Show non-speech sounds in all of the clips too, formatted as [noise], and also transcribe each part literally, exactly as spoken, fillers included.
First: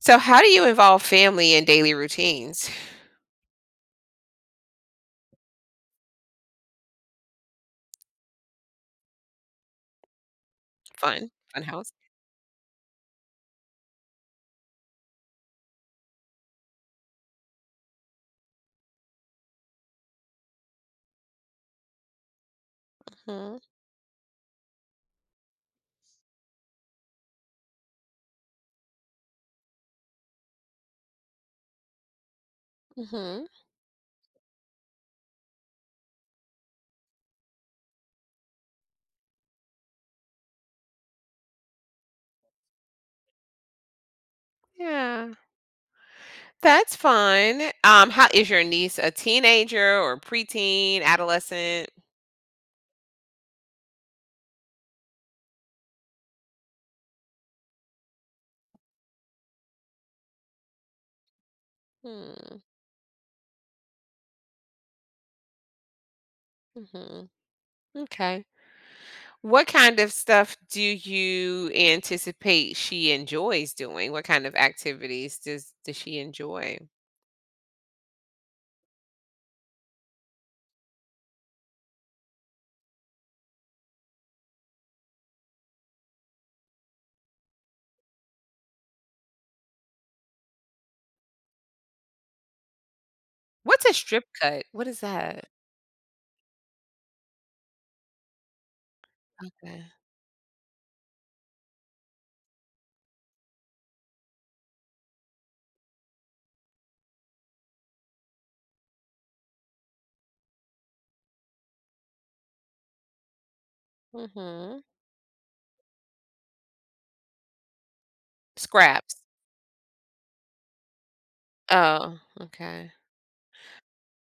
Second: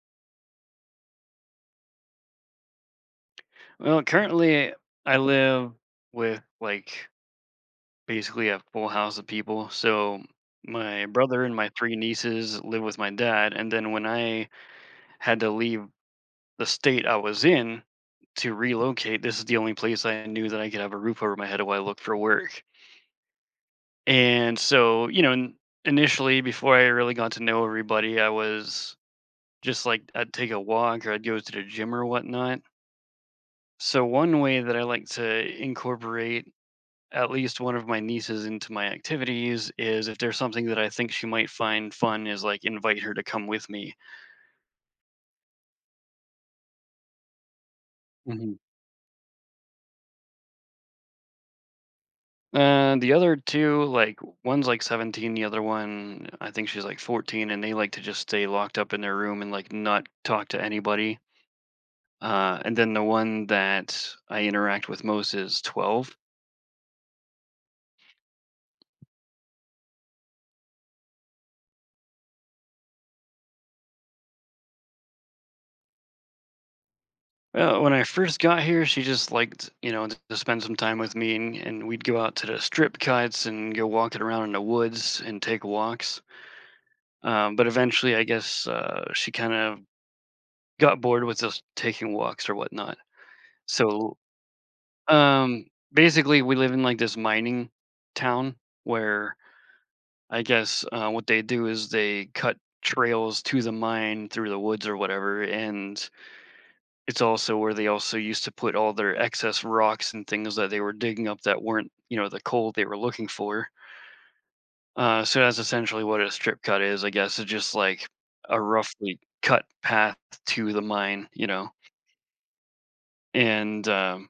So how do you involve family in daily routines? Well, currently I live with like basically a full house of people. So my Fun. brother and Fun my house. three nieces live with my dad. And then when I had to leave the state I was in to relocate, this is the only place I knew that I could have a roof over my head while I looked for work. Mhm, And so, you know, in- initially before I really got to know everybody, I was just like I'd take a walk or I'd go to the gym or whatnot. mhm. So one way that I like to incorporate at least one of my nieces into my activities is if there's something that I think she might find fun is like invite her to come with me. Yeah. That's fun. Um, how is hmm your niece a teenager or preteen, adolescent? Uh, the other two, like one's like seventeen, the other one I think she's like fourteen, and they like to just stay locked up in their room and like not talk to anybody. Uh, Mm, And then the one that I interact with most is twelve. mhm. Okay. What kind of stuff do you anticipate she enjoys doing? What kind of activities does does she enjoy? Uh, when I first got here, she just liked, you know, to to spend some time with me, and, and we'd go out to the strip cuts and go walking around in the woods and take walks. Um, but eventually, I guess uh, she kind of got bored with us taking walks or whatnot. What's a So strip cut? What is that? um, basically, we live in like this mining town where Okay. I guess uh, what they do is they cut trails to the mine through the woods or whatever. And it's also where they also used to put all their excess rocks and things that they were digging up that weren't, you know, the coal they were looking for. Mhm. Uh, so that's essentially what a strip cut is, I guess. It's just like a Scraps. roughly cut path to the mine, you know. Oh, okay. And um,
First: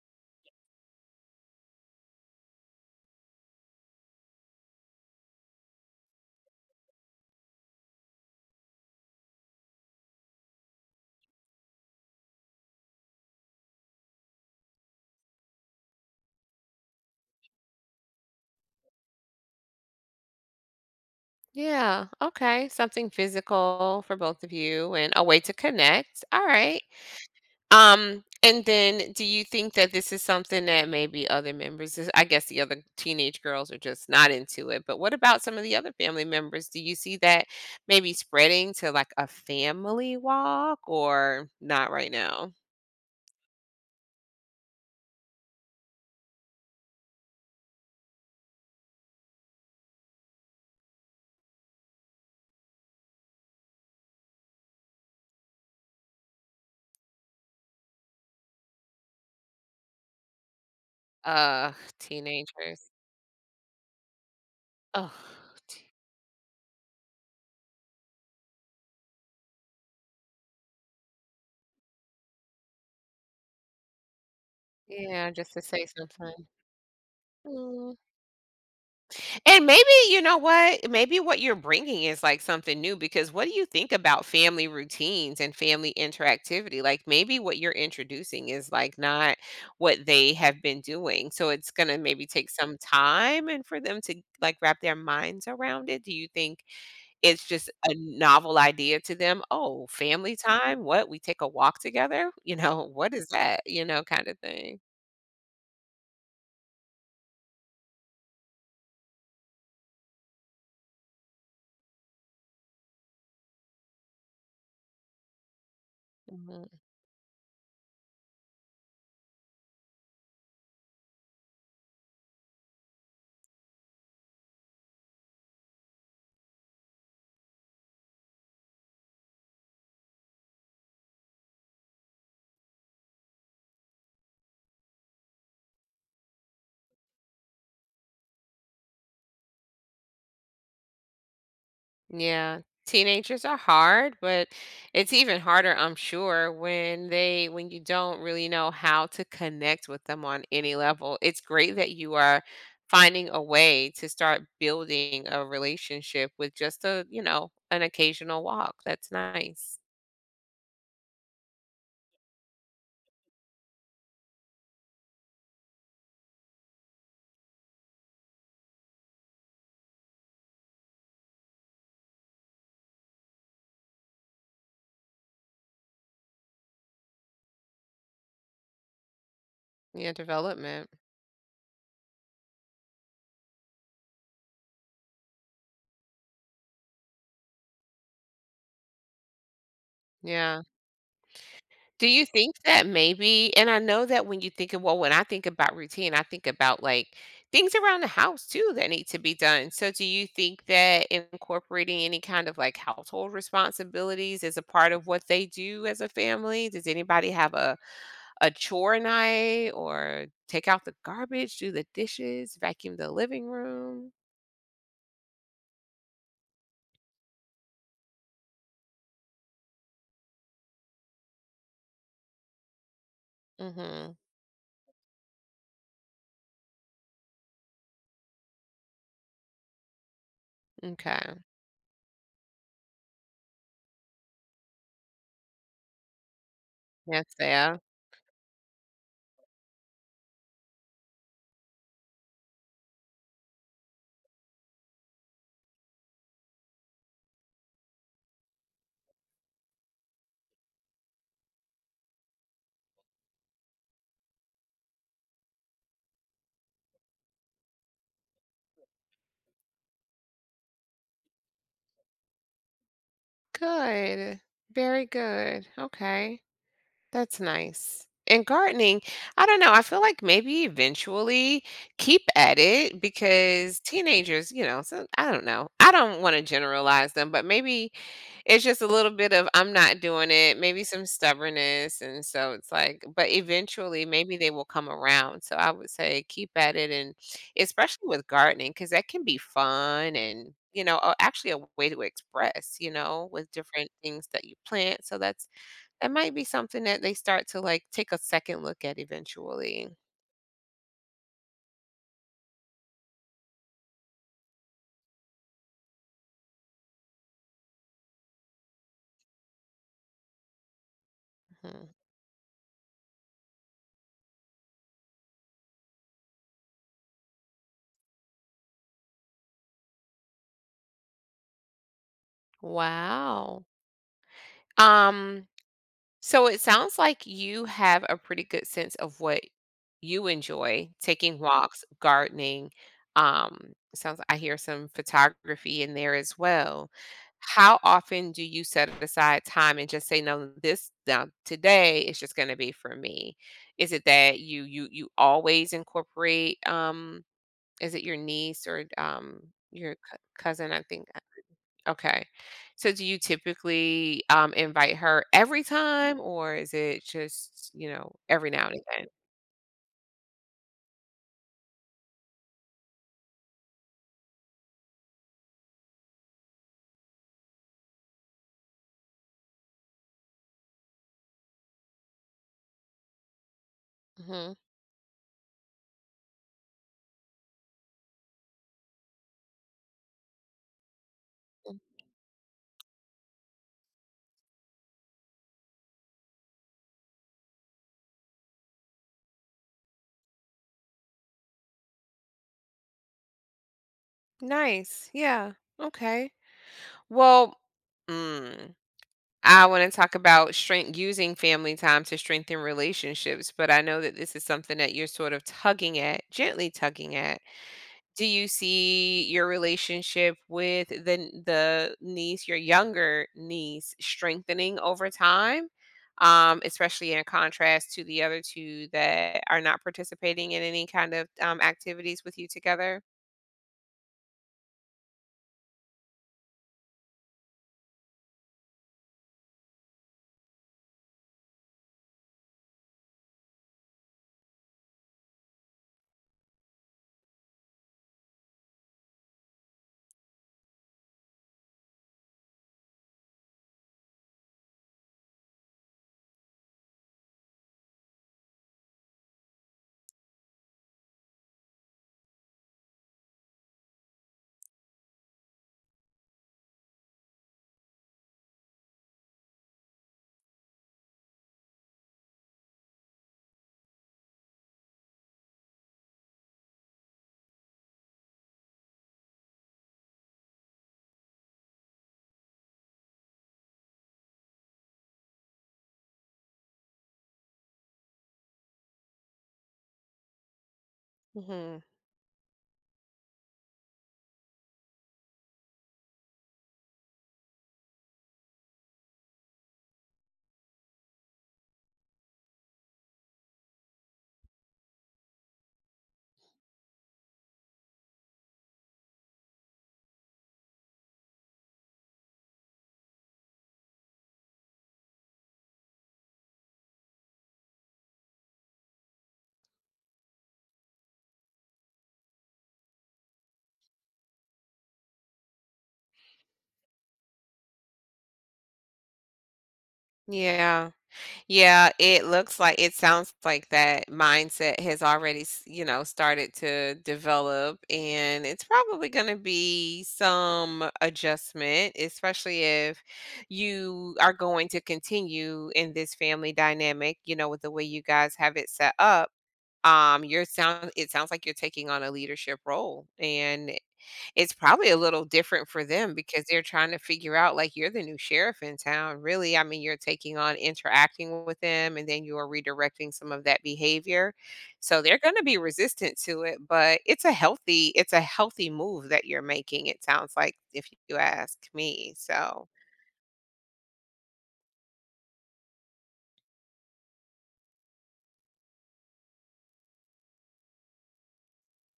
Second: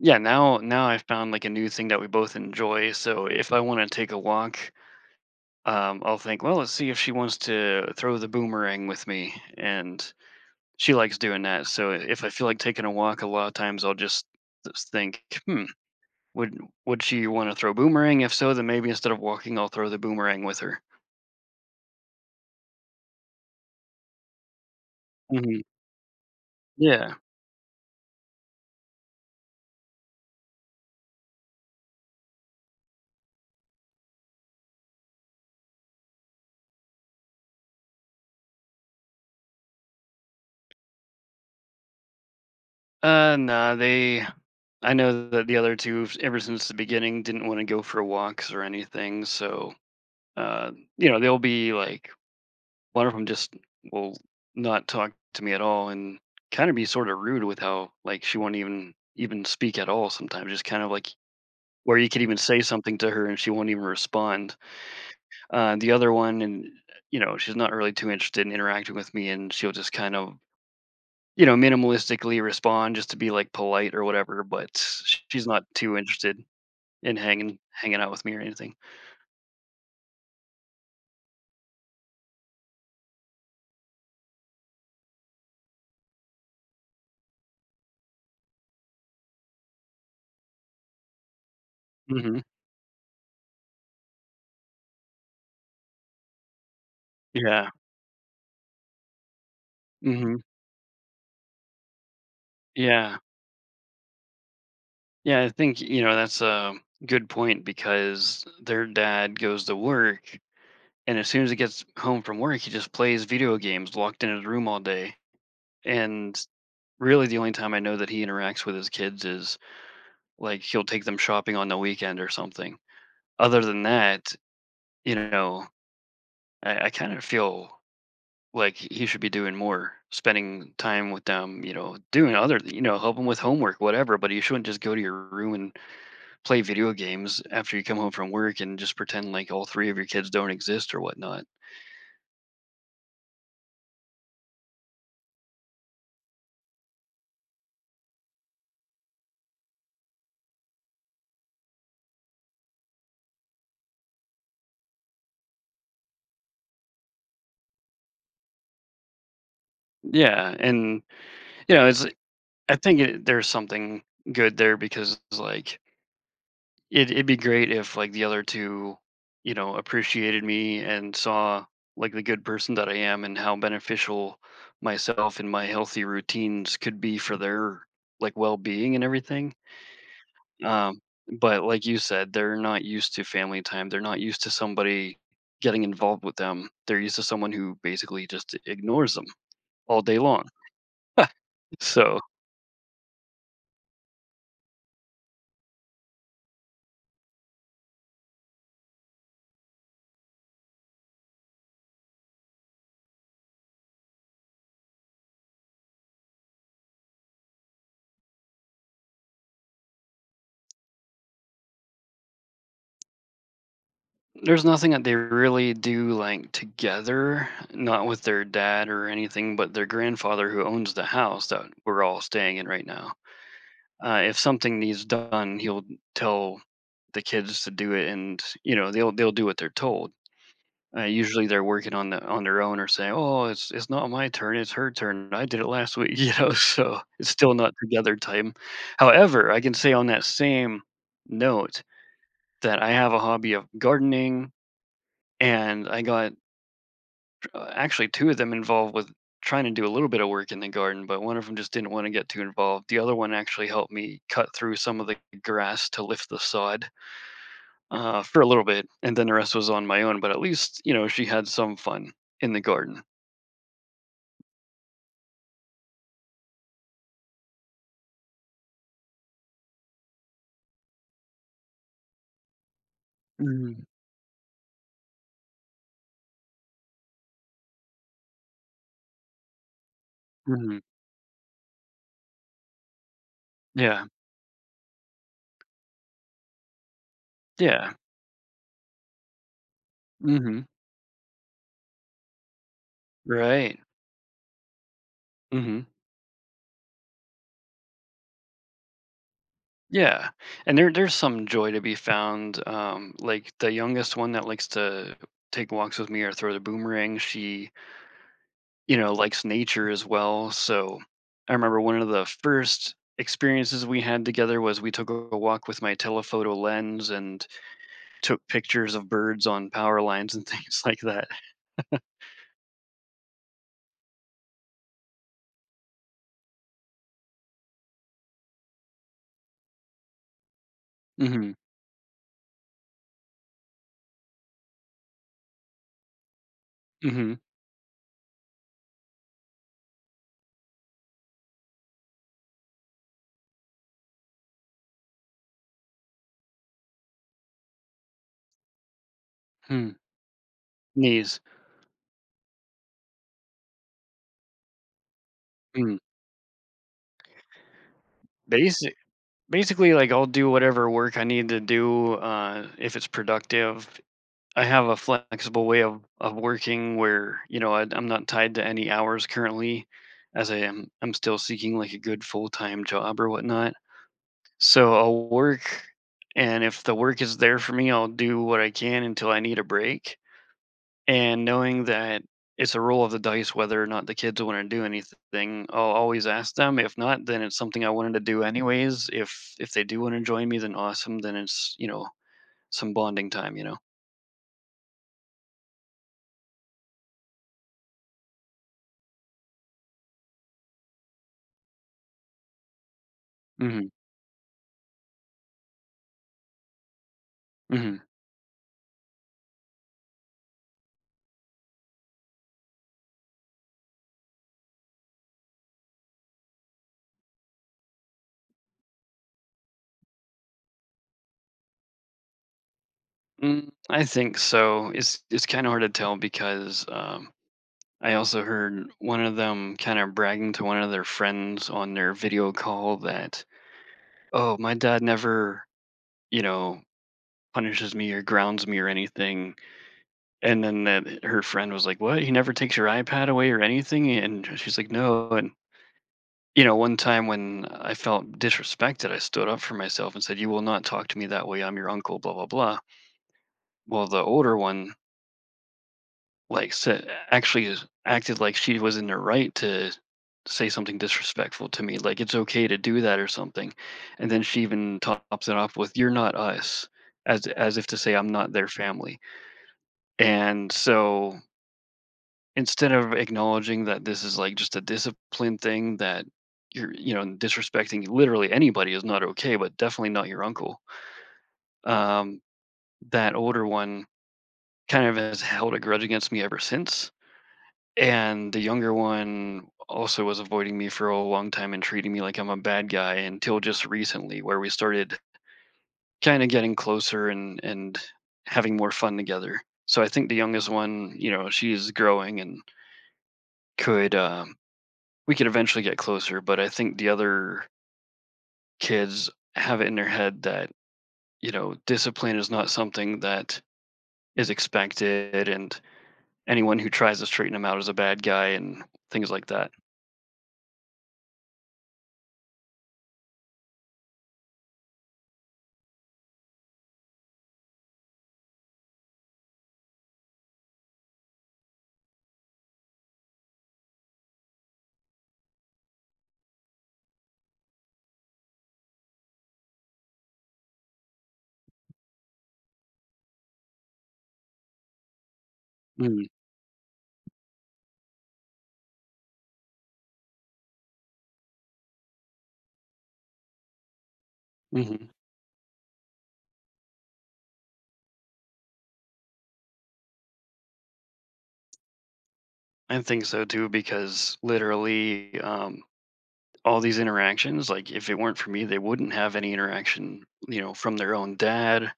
yeah, now now I found like a new thing that we both enjoy. So if I want to take a walk, um, I'll think, well, let's see if she wants to throw the boomerang with me, and she likes doing that. So if I feel like taking a walk, a lot of times I'll just just think, hmm, would would she want to throw boomerang? If so, then maybe instead of walking, I'll throw the boomerang with her. Yeah. Okay. Something physical for both of you and a way to hmm connect. All right. Yeah. Um, and then do you think that this is something that maybe other members, is- I guess the other teenage girls are just not into it, but what about some of the other family members? Do you see that maybe spreading to like a family walk or not right now? Uh, nah, they. I know that the other two, s- ever since the beginning, didn't want to go for walks or anything. So, uh, you know, they'll be like, one of them just will not talk to me at all and kind of be sort of rude with how, like, she won't even even speak at all sometimes, just kind of like Uh, where you could even say Teenagers. something to her and she won't even respond. Oh, Uh, t- The other one, and, you know, she's not really too interested in interacting with me and she'll just kind of you know, minimalistically respond just to be, like, polite or whatever, but sh- yeah, she's just to not say too interested something. in hanging Mm. hanging out with me or anything. And maybe, you know what? Maybe what you're bringing is like something new because what do you think about family routines and family interactivity? Like maybe what you're introducing is like not what they have been doing. So it's going to maybe Mhm. take some time and for them to like wrap their minds around it. Do you think it's just Yeah. a novel idea to them? Oh, family Mhm. time? What? We take a walk together? You know, what Yeah. is that? You know, kind of thing. Yeah, I think, you know, that's a good point because their dad goes to work, and as soon as he gets home from work, he just plays video games locked in his room all day, and Mm-hmm. really the only time I know that he interacts with his kids is, like, he'll take them shopping on the weekend or something. Other than that, you know, I I kind of feel like he should be doing more, spending time with them, you know, doing other, you know, help helping with homework, whatever. But you shouldn't just go to your room and play video games after you come home from work and just pretend like all three of your kids don't exist or whatnot. Yeah, teenagers are hard, but it's even harder, I'm sure, when they when you don't really know how to connect with them on any level. It's great that you are finding a way to start building a relationship with just a, you know, an occasional walk. That's nice. Yeah, and you know, it's I think it, there's something good there because like it it'd be great if like the other two, you know, appreciated me and saw like the good person that I am and how beneficial myself and my healthy routines could be for their like well-being and everything. Yeah, development. Um, but like you said, they're not used to family time. They're not used to somebody getting involved with them. They're used to someone who basically just ignores them all day long. Yeah. [laughs] Do So you think that maybe and I know that when you think of well, when I think about routine, I think about, like, things around the house too that need to be done. So do you think that incorporating any kind of, like, household responsibilities is a part of what they do as a family? Does anybody have a a chore night or take out the garbage, do the dishes, vacuum the living room? there's nothing that they really do like together, not with their dad or anything, but their grandfather who owns the house that we're all staying in right now. Mhm. Uh, if something needs done, he'll tell the kids to do it, and you know they'll they'll do what they're told. Uh, Okay. Usually they're working on the on their own or say, "Oh, it's it's not my turn, it's her turn. I did it last week," [laughs] you know. So it's Yes, still not there. together time. However, I can say on that same note that I have a hobby of gardening, and I got Uh, actually, two of them involved with trying to do a little bit of work in the garden, but one of them just didn't want to get too involved. The other one actually helped me cut through some of the grass to lift the sod uh, for a little bit, and then the rest was on my own. But at least you know she had some fun in the garden. Good. Very good. Okay. That's nice. And gardening, I don't know, I feel like maybe eventually keep at it because Mm-hmm. teenagers, you know, so I don't know. I don't want to generalize them, but maybe it's just a little bit of I'm not doing it, hmm maybe some stubbornness. And so it's like, but eventually Yeah. maybe they will come around. So I would say keep at it. And Yeah. especially with gardening, because that can be fun and, hmm you know, a- actually a way to express, you know, with Right. different things that you plant. So that's hmm that might be something that they start to, like, take a second look at eventually. Yeah. And there there's some joy to be found. Um, like the youngest one that likes to take walks with me or throw the boomerang, she you know, likes nature as well. So I remember Mhm. one of the first experiences we had together was we took a walk with my telephoto lens and took pictures of birds on power lines and [laughs] things like that. Wow. Um, so it sounds like you have a pretty good sense of what you enjoy, taking hmm walks, gardening, um, sounds I hear some photography in there as well. hmm How often do you set aside time and just say, "No, this now today is just gonna be for me?" Is it that you you you always incorporate, um, is it your niece or um, your hmm c- cousin? I think. uh, Knees. Okay. So do you typically um, invite her every Mm. time, or is it just, you know, every now and Basic. again? Basically, like I'll do whatever work I need to do uh, if it's productive. I have a flexible way of, of working where you know I, I'm not tied to any hours currently, as I am I'm still seeking like a good full time job or whatnot. Hmm. So I'll work, and if the work is there for me, I'll do what I can until I need a break. And knowing that it's a roll of the dice whether or not the kids want to do anything, I'll always ask them. If not, then it's something I wanted to do anyways. If if they do want to join me, then awesome. Then it's you know some bonding time. You know. Nice. Yeah. Okay. Well, mm, I want to talk about strength using family time to strengthen relationships, but I hmm know that this is something that you're sort of tugging at, gently tugging at. hmm Do you see your relationship with the the niece, your younger niece, strengthening over time? Um, especially in contrast to the other two that are not participating in any kind of um, activities with you together. Mm, I think so. It's it's kind of hard to tell because um, I also heard one of them kind of bragging to one of their friends on their video call that, "Oh, my dad never, you know, punishes me or grounds me or anything." And then that eh, her friend was like, "What? He never takes your iPad away or anything?" And she's like, "No." And you know, one time when I felt disrespected, I stood up for myself and said, "You will not talk to me that way. I'm your uncle." Blah blah blah. Well, the older one Like, said actually is acted like she was in the right to say something disrespectful to me, like, "It's okay to do that," or something, and then she even tops it off with, "You're not us," as as if to say I'm not their family, and so, instead of acknowledging that this is, like, just a discipline thing that you're you know, disrespecting literally anybody is not okay, but definitely not your uncle, Hmm. um, that older one kind of has held a grudge against me ever since. And the younger one also was avoiding me for a long time and treating me like I'm a bad guy until just recently, where we started kind of getting closer and and having more fun together. So I think the youngest one, you know, she's growing and could um, we could eventually get closer, but I think the other kids have it in their head that you know discipline is not something that is expected, and anyone who tries to straighten them out is a bad guy and things like that. Yeah. Yeah, it looks like it sounds like that mindset has already, s- you know, started to develop, and it's probably going to be some adjustment, especially if you are going to continue in this family dynamic, you know, with the way you guys have it set up. Um, you're sound It sounds like you're taking on a leadership role, and it's probably a little different for them because they're trying to figure out, like, you're the new sheriff in town, really. I mean, you're taking on interacting with them, and then you are redirecting some of that behavior. So Mm-hmm. they're going to be resistant to it, but it's a healthy it's a healthy move that you're making, it sounds like, if you ask me, so I think so too, because literally, um, all these interactions, like if it weren't for me, they wouldn't have any interaction, you know, from their own dad,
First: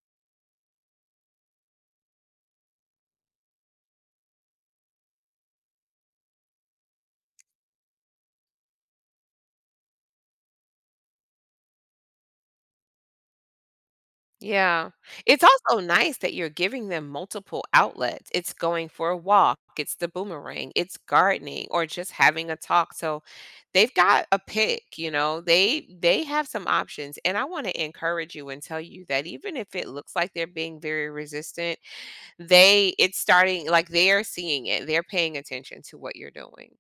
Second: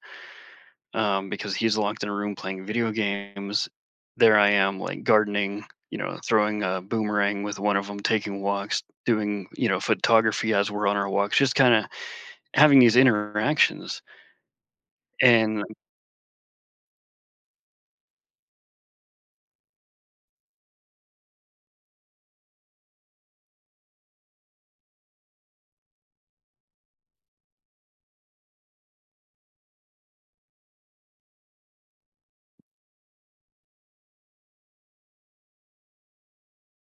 um, because he's locked in a room playing video games. There I am, like gardening, you know, throwing a boomerang with one of them, taking walks, doing, you know, photography as we're on our walks, just kind of having these interactions. yeah. It's And also nice that you're giving them multiple outlets. It's going for a walk, it's the boomerang, it's gardening or just having a talk. So they've got a pick, you know. They they have some options, and I want to encourage you and tell you that even if it looks like they're being very resistant, they it's starting like they're seeing it. They're paying attention to what you're doing.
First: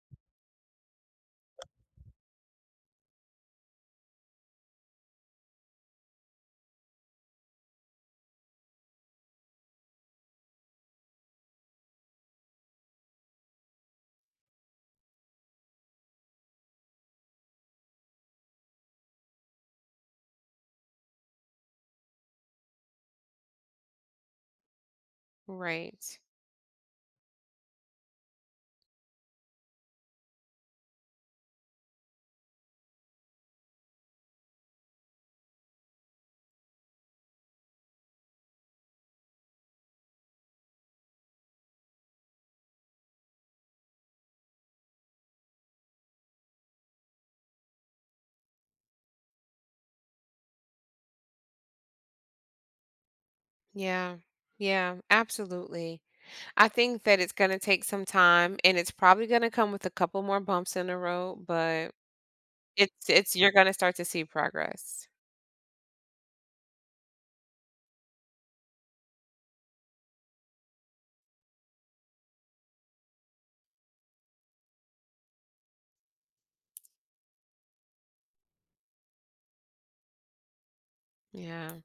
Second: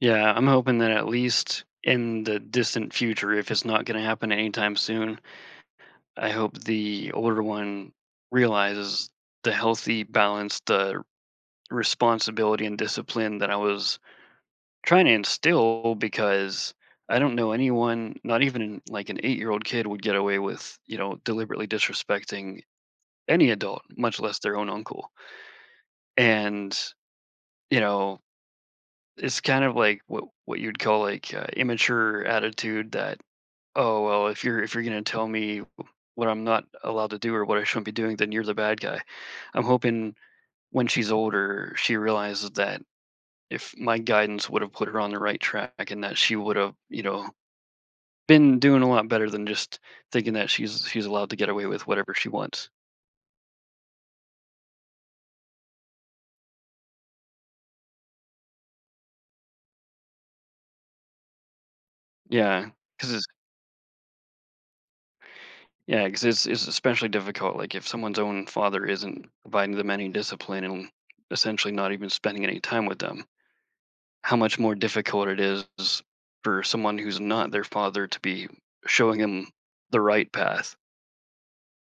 yeah, I'm hoping that at least in the distant future, if it's not going to happen anytime soon, I hope the older one realizes the healthy balance, the responsibility and discipline that I was trying to instill because I don't know anyone, not even like an eight year old kid, would get away with, you know, deliberately disrespecting any adult, much less their own uncle. Right. And, you know, it's kind of like what what you'd call like uh, immature attitude that, oh well, if you're if you're gonna tell me what I'm not allowed to do or what I shouldn't be doing then you're the bad guy. I'm hoping when she's older, she realizes that if my guidance would have put her on the right track and that she would have, you know, been doing a lot better than just thinking that she's she's allowed to get away with whatever she wants. Yeah. Yeah, absolutely. I think that it's gonna take some time, and it's probably gonna come with a couple more bumps in the road, but Yeah, it's because it's it's you're gonna start to see progress. yeah, because it's it's especially difficult. Like if someone's own father isn't providing them any discipline and essentially not even spending any time with them, how much more difficult it is for someone who's not their father to be showing them the right path. Yeah.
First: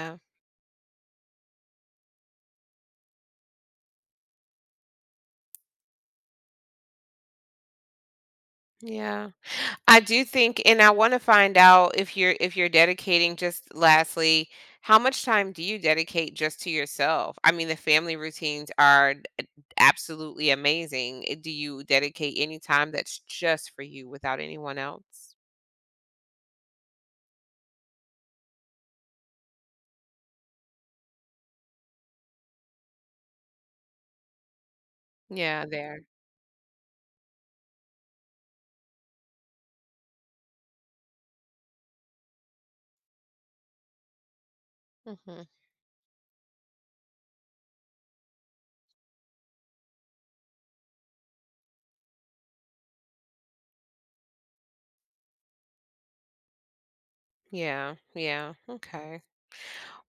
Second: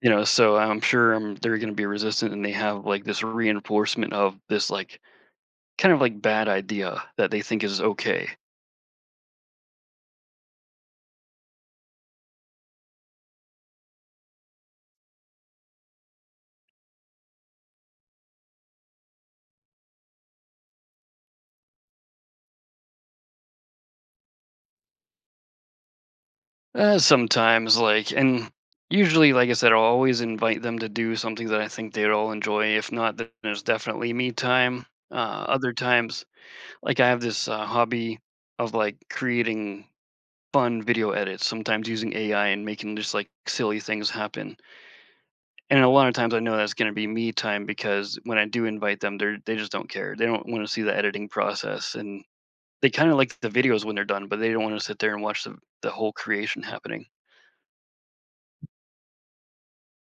You know, so I'm sure um, they're going to be resistant, and they have like this reinforcement of this like kind of like bad idea that they think is okay. Yeah. I do think and I wanna find out if you're if you're dedicating just lastly, how much time do you dedicate just to yourself? I mean, the family routines are d absolutely amazing. Uh, Do you dedicate any time that's just for you without anyone else? Uh, sometimes, like, and usually, like I said, I'll always invite them to do something that I think they'd all enjoy. If not, then there's definitely me time. Uh, Yeah, Other there. times, like I have this uh, hobby of like creating fun video edits, sometimes using A I and making just like silly things happen. Mhm. And a lot of times I know that's gonna be me time because when I do invite them, they're they just don't care. They don't wanna see the editing process, and they kinda like the videos when they're done, but they don't wanna sit there and watch the the whole creation happening. Yeah, yeah, okay.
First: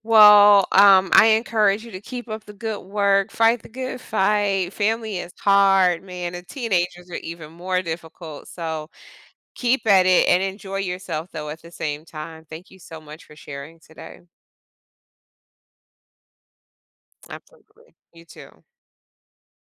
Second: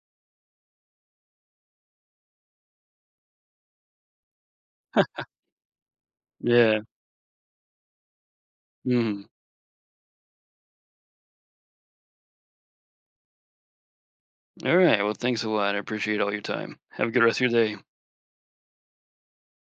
Well, um, I encourage you to keep up the good work, fight the good fight. Family is hard, man, and Yeah. teenagers are even more difficult. So Mhm. keep at it and enjoy yourself, though, at the same time. Thank you so much for sharing today. Alright, well, thanks a lot. I appreciate all your time. Have a good rest of your day. Absolutely. You too.